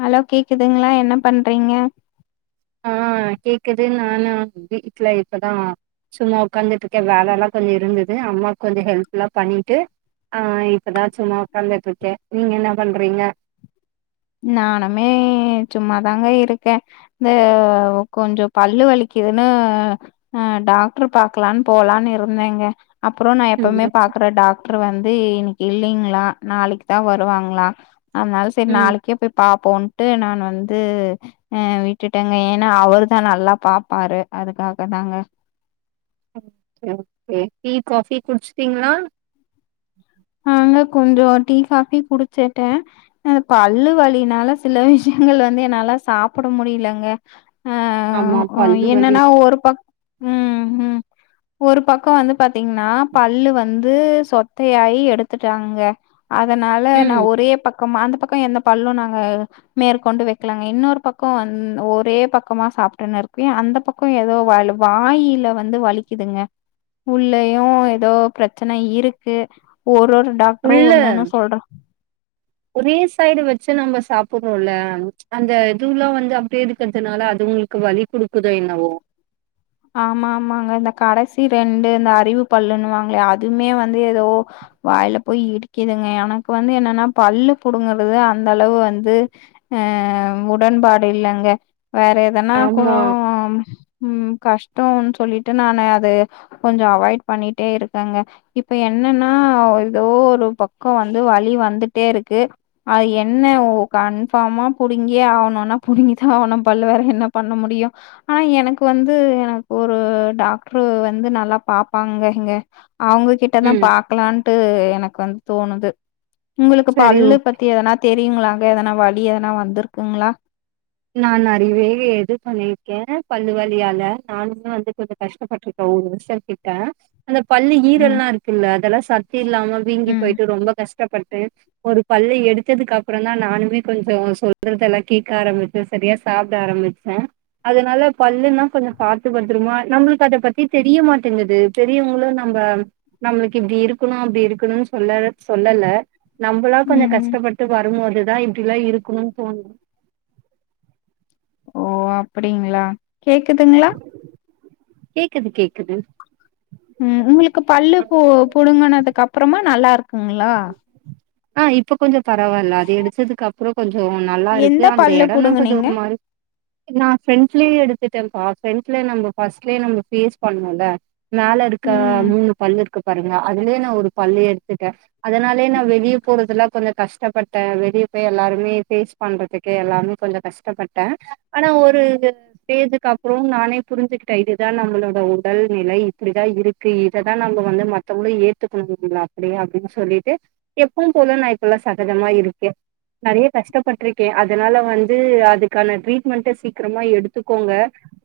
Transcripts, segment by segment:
Hello கேக்குதுங்ளா என்ன பண்றீங்க ஆ கேக்குது நானு வீட்ல இப்பதா சும்மா உக்காந்துட்டு இருக்கே வேல எல்லா கொஞ்சோ இருந்தது அம்மாக்கு கொஞ்சோ ஹெல்பெல்லா பண்ணிட்டு ஆ இப்பதா சும்மா உக்காந்துட்டு இருக்கே நீங்க என்ன பண்றீங்க நானுமே சும்மாதாங்க இருக்கே இது கொஞ்சோ பல்லு வலிக்குதுன்னு ஆ டாக்டரு பாக்கலான்னு போகலான்னு இருந்தேங்க அப்றோ நா ம் எப்பவுமே ஓகே. பாக்குற டாக் ட்ரு வந்து இன்னிக்கு இல்லிங்ளா நாளிக்கு தா வருவாங்களா அதனால செரி ம் நாளைக் க்கே போய் பாப்போன்ட்டு நா வந்து ஆ விட்டுட்டங்க ஏன்னா அவரு தா நல்லா பாப்பாரு அதுக்காக தாங்க டீ காபி குடிச்சீங்களா ஆங்க கொஞ்சோ டீ காபி குடிச்சிட்டே ஆ பல்லு வலினால சில விஷயங்கள் வந்து என்னால சாப்பிட முடிலங்க ஆ ஆமா பல்லு வலி என்னன்னா ஒரு பக் ம் ம் ஒரு பக்கோ வந்து பாத்தீங்கன்னா பல்லு வந்து சொத்தையாய் எடுத்துட்டாங்க அதனால நா ம் ஒரே பக்கம அந்த பக்கோ எந்த பல்லு நாங்க மேற்கொண்டு வைக்கலாங்க இன்னொரு பக்கோ வந் ஒரே பக்கமா சாப்பிட்டுன்னு இருக்கு அந்த பக் க்கு ஏதோ வாயி வாயில வந்து வலிக்குதுங்க உள்ளயு ஏதோ பிரச்சன இருக்கு ஒரு ஒரு டாக்டரு உள்ள ஒன்னு ஒன்னு சொல் ஒரே சைடு வெச்சு நம்ம சாப்ட்டுறோல்ல அந்த இதுல்லா வந்து அப்டியே இருக்கிறதுனால அது உங்களுக்கு வலி குடுக்குதோ என்னவோ ஆமாம்மாங்க இந்த கடைசி ரெண்டு இந்த அறிவு பல்லுன்னுவாங்களோ அதுமே வந்து ஏதோ வாயில போய் இடிக்குதுங்க எனக்கு வந்து என்னன்னா பல்லு புடுங்கறது அந்த அளவு வந்து ஆ உடன்பாடு இல்லங்க வேற எதனா கூட ஆமா ம் கஷ்டோனு சொல்லிட்டு நானு அது கொஞ்சோ அவாய்ட் பண்ணிட்டே இருக்கேங்க இப்ப என்னன்னா ஏதோ ஒரு பக்கோ வந்து வழி வந்துட்டே இருக்கு அது என்ன ஒ கன்ஃபார்மா புடுங்கியே ஆவனுன்னா புடுங்கிதா ஆவனு பல்லு வேற என்ன பண்ண முடியு ஆனா எனக்கு வந் து எனக்கு ஒரு டாக்டரு வந்து நல்லா பாப்பாங்க இங்க அவங்க கிட் ட்ட தா ம் பாக்கலாட்டு எனக்கு வந்து தோணுது உங்களுக்கு சரி ஓ பல்லு பத் எதனா தெரியுங்களாங்க எதனா வலி எதனா வந்துருக்குங்களா நா நெறையவே இது பண்ணிருக்கே பல்லுவலியால நானுமே வந்து கொஞ்சோ கஷ்டப்பட்டு ஓரு வர்ஷோ கிட்ட அந்த பல்லு ம், ஈரல்லா இருக் கில்ல அதெல்லாம் சத்தி இல்லாம வீங்கி ம். போய்ட்டு ரொம்ப கஷ்டப்பட்டு ஒரு பல்ல எடுத்ததுக்கு அப்றன்தா நானுமே கொஞ்சோ சொல்றதெல்லா கேக்க ஆரம்பி து சரியா சாப்ட ஆரம்பிச்சே அதனால பல்லுன்னா கொஞ்சோ பாத்து பத்தறமா நம்மள்க்கு அத பத்தி தெரிய மாட்டேங்குது பெரியவங்ளு நம்ப நம்மளுக்கு இப்டி இருக்கணு அப்டி இருக்கணு சொல்லவே சொல்லல நம்பளா கொஞ்சொ ம். கஷ்டப்பட்டு வருமோதுதா இப்டிலா இருக்கு தோண் ஓ அப்படிங்ளா கேக்குதுங்ளா கேக்குது கேக்குது ம் உங்களுக்கு பல்லு போ புடுங்கனதுக்கப்றமா நல்லா இருக்குங்களா அ இப்ப கொஞ்சோ பரவால்ல அது எடுத்ததுக்கு அப் அப்றோ கொஞ்சோ நல்லாருக்கு எந்த அந்த பல்லு எடோன்னா கொஞ்சோ புடுங்குனீங்க? ஒரு மாரி நா ஃப்ரெண்ஸ்லியே எடுத்துட்டே பா ஃப்ரெண்ட்ல நம்ம ஃபஸ்ட்லே நம்ம பேஸ் பண்ணு ல மேலருக்கா ம். மூணு பல்லுருக்கு பாருங்க அதுலே நா ஒரு பல்லே எடுத்துட்டே அதனாலே நா வெளிய போறதுல கொஞ்ச கஷ்டப்பட்டே வெளிய போய் எல்லாருமே பேஸ் பண்றதுக்கே எல்லாமே கொஞ்சோ கஷ்டப்பட்டே ஆனா ஒரு எ ஸ்டேஜுக்கப்றோ நானே புரிஞ்சிக்ட்டே இதுதா நம்மளோட உடல் நிலை இப்டிதா இருக் க்கு இதுதா நம்ம வந்து மத்தவ்ளு ஏத்துக்கணுங்கள அப்படியே அப்டின்னு சொ சொல்லிட்டே எப்பவும் போல நா இப்பல்லா சகஜமா இருக்கே நறையா கஷ்டப்பட்ருக்கே அதனால வந்து அதுக்கான ட்ரீட்மெண்ட்ட சீக்கிரமா எடுத்துக்கோங்க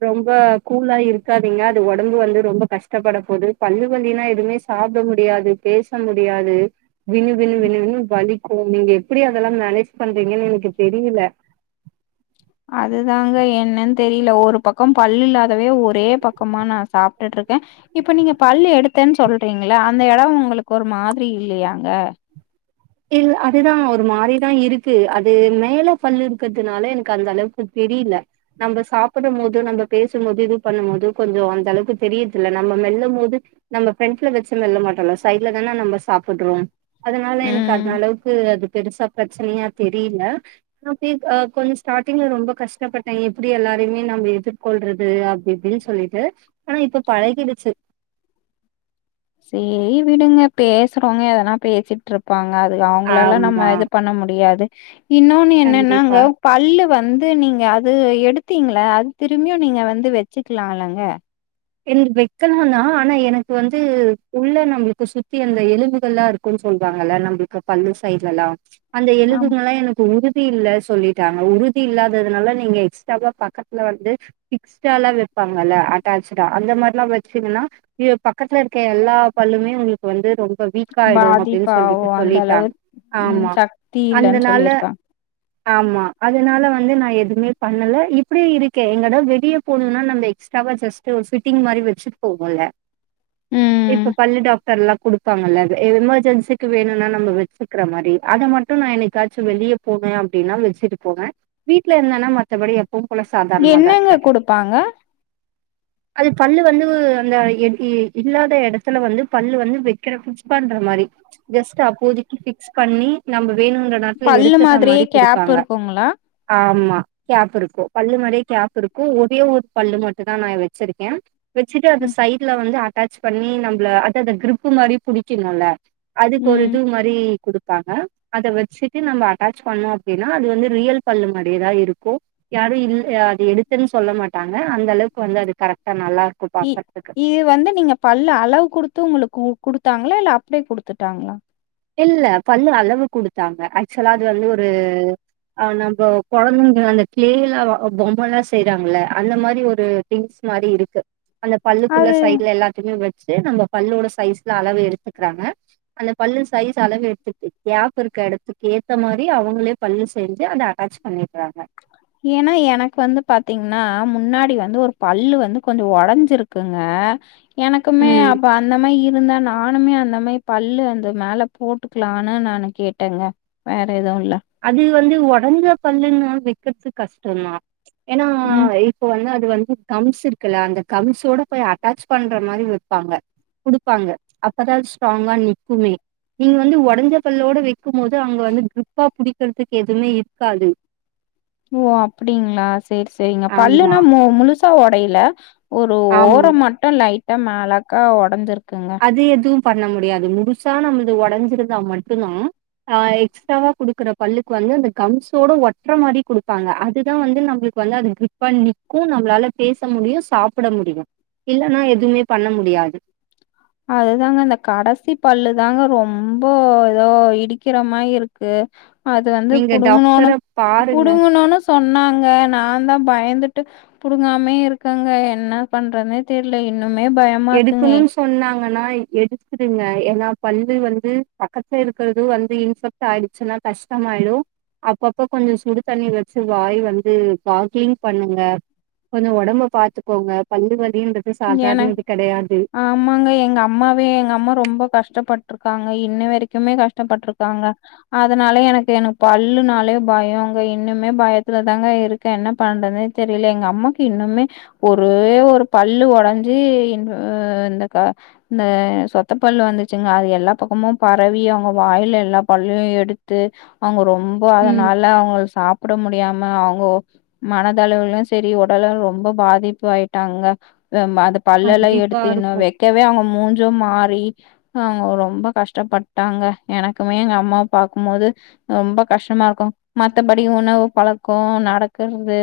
ரொம்ப கூலா இருக்காதீங்க அது ஒடம்பு வந்து ரொம்ப கஷ்டப்பட போது பல்லு வலினா எதுமேஸ் சாப்ட முடியாது பேச முடியாதே வின்னு வின்னு வின்னு வின்னு வலிக்கு நீங்க எப்படி அதெல்லா மேனேஜ் பண்றீங்கன் எனக்கு தெரியில அதுதாங்க என்னன் தெரில ஒரு பக்கம் பல்லு இல்லாதவே ஒரே பக்கமா நா சாப்பிட்டுட்ருக்கே இப்ப நீங்க பல்லு எடுத்தன் சொல்றீங்களா அந்த எடம் உங்களுக் ஒரு மாதிரி இல்லையாங்க இல் அதுதா ஒரு மாரிதா இருக்கு அது மேல பல்லு இருக்குத்துனால எனக்கு அந்த அளவுக்கு தெரீல நம்ப சாப்புடும் போது நம்ம பேசும் போது இது பண்ணும் போது கொஞ்சோ அந்த அளவுக்கு தெரியிர்துல்ல நம்ம மெல்லமோது நம்ம ஃப்ரண்ட்ல வச்சு மெல்ல மாட்டோல சைட்ல தான நம்ப சாப்புட்றோம் அதனால எனக்கு ம். அந்த அளவுக்கு அது பெருசா ப்ரச்சனையா தெரீல அப்றோ பீர்க்கா கொஞ்சொ ஸ்டாட்டிங்ல ரொம்ப கஷ்டப்பட்டே எப்டி எல்லாரையுமே நாம எதிர்கொள்றது அப்பிப் பில் சொல்லிட்டு ஆனா இப்ப பழகிடுச்சு சேய் விடுங்க பேசுறோங்க எதனா பேசிப் ட்ருப்பாங்க அது அவங்களல்லா ஆமா நம்ம இது பண்ண முடியாது இன்னொன்னு கண்டிப்பா. என்னன்னாங்கவ் பல்லு வந்து நீங்க அது எடுத்தீங்ள அது திரும்பியு நீங்க வந்து வெச்சுக்லா இல்லங்க ரெண்டு வெக்கனுனா ஆனா எனக்கு வந்து உள்ள நம்மளுக்கு சுத்தி அந்த எலும்புகள்லா இரு குன் சொல்லாங்கல்ல நம்பள்க்கு பல்லு சைட்லல்லா அந்த ஆம் எலும்புங்கலா எனக் உறுதி இல்ல சொல்லிட்டாங்க உறுதி இல்லாததுனால நீங்க எக்ஸ்ட்ராவா பக்கத்துல வந்து ஃபிக்ஸ்டாலா வெப்பாங்கல்ல அட்டாச் ரா அந்த மாரிலா வச்சீங்கன்னா இய பக்கத்துல இருக்க எல்லா பல்லுமே உங்ளுக் வந்து ரொம்ப வீக் ஆய்டு அப்டின் பாதிப்பாவு சொல்லிட்டு அந்த அளவு சொல்லிட்டாங் ம் ஆமா சக்தி இல்லன்னு அந்தனால சொல்லிருக்காங்க. ஆமா அதனால வந்து நா எதுமே பண்ணல இப்டியே இருக்கே எங்கடா வெளிய போணுன்னா நம்பய் ஸ்டபாஸஸ்ட்டு ஃபிட்டிங் மாரி வச்சிட் போகுல ம். இப்பு பல்லு டாக் தெர்லாக் குடுப்பாங்கல்ல அது எமர்ஜென்சிக்கு வேணுனா நாம வெச்சுக்ற மாரி அத மட்டு நா என்னிக்காச்சு வெளியப் போவே அப்டின்னா வெச்சுட்டு போவே வீட்ல இருந்தன்னா மத்தபடி எப் பொம்பள சா என்னங்க குடுப்பாங்க அது பல்லு வந்து அந்த இல்லாத இடத்துல வந்து பல்லு வந்து வைக்கிற ஃபிக்ஸ் பண்ற மாரி ஜஸ்ட் அப்போதைக்கு பிக்ஸ் பண்ணி நம்ம வேணுன்ற நேரத்துல பல்லு எடுத்துற மாதிரியே மாரி கேப் குடுப்பாங்க இருக்குங்களா ஆமா கேப் இருக்கும் பல்லு மாரியே கேப் இருக்கும் ஒரே ஒரு பல்லு மட்டும் தா நா வச் சிருக்க வச்சுட்டு அந்த ம் சைட்ல வந்து அட்டச் பண்ணி நம்மள அத அந்த கிரிப் மாரி புடிக்கணுல அதுக்கு ஒரு ம் இது மாரி குடுப்பாங்க அத வச்சுட்டு நம்ம அட்டச் பண்ணோ அப்படின்னா அது வந்து ரியல் பல்லு மாரியே தா இருக்கும் யாரு இல் அது இருக்குன் சொல்ல மாட்டாங்க அந்த அளவுக்கு வந்து அது கரெக்டா நல்லா இருக்கும் இ பாக்கறதுக்கு. இது வந்து நீங்க பல்லு அளவு குடுத்து உங்களுக்கு குடுத்தாங்களா இல்ல அப்படியே குடுத்துட்டாங்களா இல்ல பல்லு அளவு குடுத்தாங்க ஆக்சுவலா அது வந்து ஒரு ஆ நம்ப குழந்தைங்க அந்த கிளேல பொம்மல்லா செய்யுறாங்கள அந்த மாரி ஒரு திங்ஸ் மாரி இருக்கு அந்த பல்லுக்குள்ள அது சைட்ல எல்லாத்தையுமே வச்சு நம்ம பல்லோட சைஸ்ல அளவு எடுத்துக்குறாங்க அந்த பல்லு சைஸ் அளவு எடுத்துகிட்டு கேப் இருக்குற இடத்துக்கு ஏத்த மாரி அவுங்களே பல் செஞ்சு அத அட்டச் பண்ணிடுறாங்க ஏன்னா எனக்கு வந்து பாத்தீங்கன்னா முன்னாடி வந்து ஒரு பல்லு வந்து கொஞ்சோ ஒடஞ்சிருக்கு க்குங்க எனக்குமே ம் அப்ப அந்த மாரி இருந்தா நானுமே அந்த மாரி பல்லு அந்த மேல போட்டுக்கலான்னு நானு கேட்டங்க வேற ஏதுவு இல்ல அது வந்து ஒடஞ்ச பல்லு ன் வைக்குறது கஷ்டந்தா ஏன்னா ம் இப்ப வந்து அது வந்து கம்ஸ் இருக்குல்ல அந்த கம்ஸோட போய் அட்டச் பண்ற மாரி வப்பாங்க குடுப்பாங்க அப்பதா அது ஸ்ட்ராங்கா நிக்குமே நீ வந்து ஒடஞ்ச பல்லோட வைக்கும்போது அங்க வந்து கிப்பா புடிக்கிறதுக்கு எதுவுமே இருக்காது ஓ அப்புடிங்களா செரி சேரிங்க பல்லு ஆமா இன்னு முழுசா ஒடையல ஒரு ஆம் ஓரம் மட்டு லைட்டா மேலாக்கா ஒடஞ்சிருக்குங்க அது எதுவு பண்ண முடியாது முழுசா நம்மள்து உடஞ்சிருந்தா மட்டுதா ஆ எக்ஸ்ட்ராவா குடுக்குற பல்லுக்கு வந்து அந்த கம்ஸோட ஒட்டுற மாரி குடுப்பாங்க அதுதா வந்து நம்மளுக்கு வந்து அது கிப்பா நிக்கு நம்மளால பேச முடியு சாப்பிட முடியு இல்லன்னா எதுவுமே பண்ண முடியாது அதுதாங்க இந்த கடைசி பல்லு தாங்க ரொம்ப ஏதோ இடிக்கிற மாரி இருக் கு அது வந்து நீங்க புடுங்குனோன டாக்டர பாருங்க புடுங்குனோன சொன்னாங்க நா தா பயந்துட்டு புடுங்காமே இருக்கங்க என்ன பண்றதுன்னே தெரிலே இன்னுமே பயமா இருக்குங்க எடுக்கணும்னு சொன்னாங்கன்னா எடுத்துடுங்க ஏன்னா பல்லு வந்து பக்கத்துல இருக்குறது வந்து இன்ஃபெக் டாயிடுச்சுன்னா கஷ்டமாயிடும் அப்பப்ப கொஞ்சோ சுடு தண்ணி வச்சு வாய் வந்து காக்லிங் பண்ணுங்க கொஞ்சோ உடம்ப பாத்துக்கோங்க பல்லு வலின்றது என சாதாரணது கெடையாது ஆமாங்க எங்க அம்மாவே எங்க அம்மா ரொம்ப கஷ்டப்பட்டு க்காங்க இன்ன வரைக்குமே கஷ்டப்பட்டுருக்காங்க அதனாலே எனக்கு எனக்கு பல்லுனாலே பயம்ங்க இன்னுமே பயத்துல தாங்க இருக் க என்ன பண்றதுன்னே தெரியல எங்க அம்மாக்கு இன்னுமே ஒரே ஒரு பல் லு ஒடஞ்சி இந்த இந்த சொத்த பல்லு வந்துச்சுங்க அது எல்லா பக்கமும் பரவி அவுங்க வாயில எல்லா பல்லையு எடுத்து அவுங்க ரொம்ப ம் அதனால அவங்க சாப் கூட முடியாம அவுங்கோ மனதளவுலு செரி ஒடலு ரொம்ப பாதிப்பு ஆய்ட்டாங்க ரிம்மா அந்த பல்லெல்லா கண்டிப்பா எடுத்து இன்னு இருக்கு வெக்கவே அவுங்க மூஞ்சு மாறி அவுங்க ரொம்ப கஷ்டப்பட்டாங்க எனக்குமே எங் அம்மாவ பாக்குமோது ரொம்ப கஷ்டமா இருக்கு மத்தபடி உணவு பழக்கோ நடக்கற்து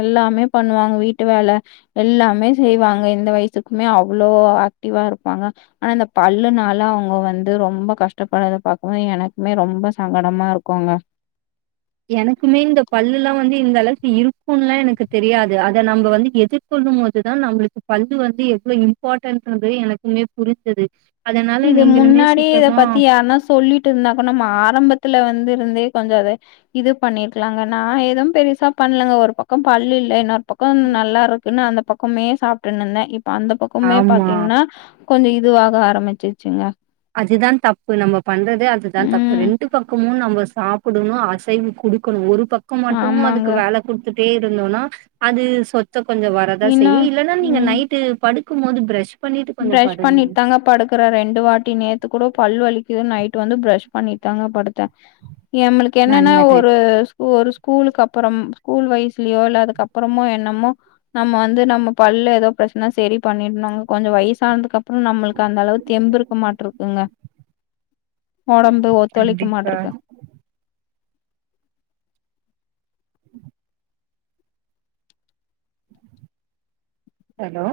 எல்லாமே பண்ணுவாங்க வீட்டு வேல எல்லாமே செய்வாங்க இந்த வய்சுக்குமே அவ்ளோ ஆக்டிவா இருப்பாங்க ஆனா இந்த பல்லுனால அவுங்க வந்து ரொம்ப கஷ்டப்பட்றத பாக்கவு எனக்குமே ரொம்ப சங்கடமா இருக்குங்க எனக்குமே இந்த பல்லுல்லா வந்து இந்தளவுக்கு இருக்குன்லா எனக்கு தெரியாது அத நம்ப வந்து எதிர் கொள்ளும்மோதுதா நம்பளுக்கு பல் வந்து எவ்ளோ இம்பாட்டன்றது எனக்குமே புரிஞ்சது அதனால இது நீங்களுமே முன்னாடியே இத சீக்கிரமா பத்தி யார்னா சொல்லிட் ருந்தா கூட நம்ம ஆரம்பத்துல வந்து இருந்தே கொஞ்சோ அத இது பண்ணீர்க்கலாங்க நா எது பெருசா பண்லங்க ஒரு பக் கோ பல்லில்ல இன்னோர் பக்கோ நல்லாருக்குன்னு அந்த பக்கமே சாப்ட்ருனுந்தே இப்ப அந்த பக் கோமே ஆமா பாத்தீங்கன்னா கொஞ்ச இதுவாக ஆரம்பிச்சிருச்சுங்க அதுதா தப்பு நம்ம பண்றதே அதுதா தப்பு ம் ரெண்டு பக்கமு நம்ம சாப் புடுணு அசைவு குடுக்கணு ஒரு பக்கோ மட்டு ஆமாங்க அதுக்கு வேல குட்த்துட்டே இருந்தோன்னா அது சொத்த கொஞ்ச வரதா இன்னு செய்யு இல்லன்னா நீங்க நைட்டு படு க்கும்போது ப்ரஷ் ப்ரஷ் பண்ணீட் தாங்க படுக் கற ரெண்டு வாட்டி நேத்து கூட பல் வலிக்குதுன் நைட் வந்து ப்ரஷ் பண்ணீட் தாங்க படுத்தே எம்மளுக் என்னன்னா நல்லது ஒரு ஒரு ஸ்கூலுக்கப்பறம் ஸ்கூல் வய்ஸ்லியோ இல்ல அதுக்கப்பறமோ என்னமோ நம்ம வந்து நம்ம பல்ல எதோ பிரச்ன்னா செரி பண்ணீர்னுங்க கொஞ்ச வய்சான்துக்கப்பறோ நம்மளுக் அந்தளவு தெம்பிருக்கு மாட்ருக்குங்க ஒடம்பு ஒத்தொழைக்கு கண்டிப்பா மாட்ருக்கு ஹலோ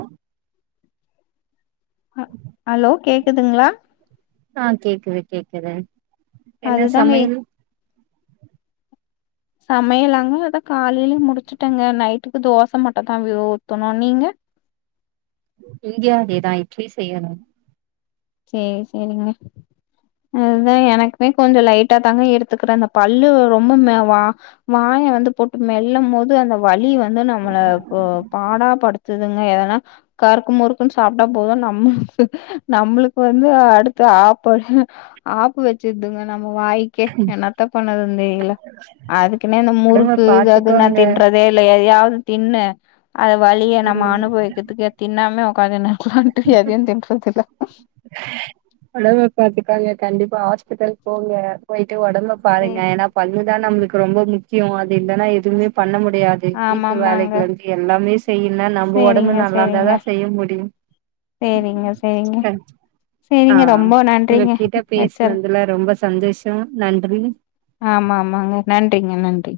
அ அலோ கேக்குதுங்ளா ஆ கேக்குது கேக்குது என்ன அதுதாங்க சமையல் சமையலாங்க அதா காலைலே முடிச்சிட்டங்க நைட்டுக்கு தோச மட்டுந்தா போய் ஊத்தணு நீங்க இங்யு அதேதா இட்லி செய்யணு சேரி சேரிங்க அது தா எனக்குமே கொஞ்ச லைட்டா தாங்க எடுத்துக்கிற அந்த பல்லு ரொம்ப மே வா வாய வந்து போட்டு மெல்லம்மோது அந்த வலி வந்து நம்மள இப்போ பாடா படு த்துதுங்க எதனா கருக்கு முறுக்குன்னு சாப்ட்டா போது நம்ம நம்மளுக் வந்து அடுத்த ஆப்ப ஆப்பு வெச்சிர்துங்க நம்ம வாய் க்கே என்னத்தா பண்ணறதுன் தெரில அதுக்குன்னே இந்த ஒடம்ப முறுக்கு எது நா பாத்துக்கோங்க தின்றதே இல்ல எதையாவ்து தின்னு அத வலிய நம்ம ம் அனுபவிக்கிற்துக்கு தின்னாமே ஒக்காந்துனு இருக்கலான்ட்டு எதையு தின்றதில்ல ஒடம்ப பாத்துக்கோங்க கண்டிப்பா ஹாஸ்பிட்டல் போங்க போய்ட்டு ஒடம்ப பாருங்க சேரி. ஏனா பல்லுதா நம்மளுக்கு ரொம்ப முக்கியோ அது இல்லன்னா எதுமே பண்ண முடியா து வீட்டு ஆமாமாங்க. வேலைகள்ருந்து எல்லாமே செய்யுன்னா நம்ப ஒடம்பு சேரிங்க, சேரிங்க. நல்லார்ந்தாதா செய்ய முடியு சேரிங்க சேரிங்க ஆ சேரிங்க ரொம்ப நன்றிங்க உங்ககிட்ட வச்சர் பேஸ்னதுல ரொம்ப சந்தோஷோ நன்றி ஆமா ஆமாங்க நன்றிங்க நன்றி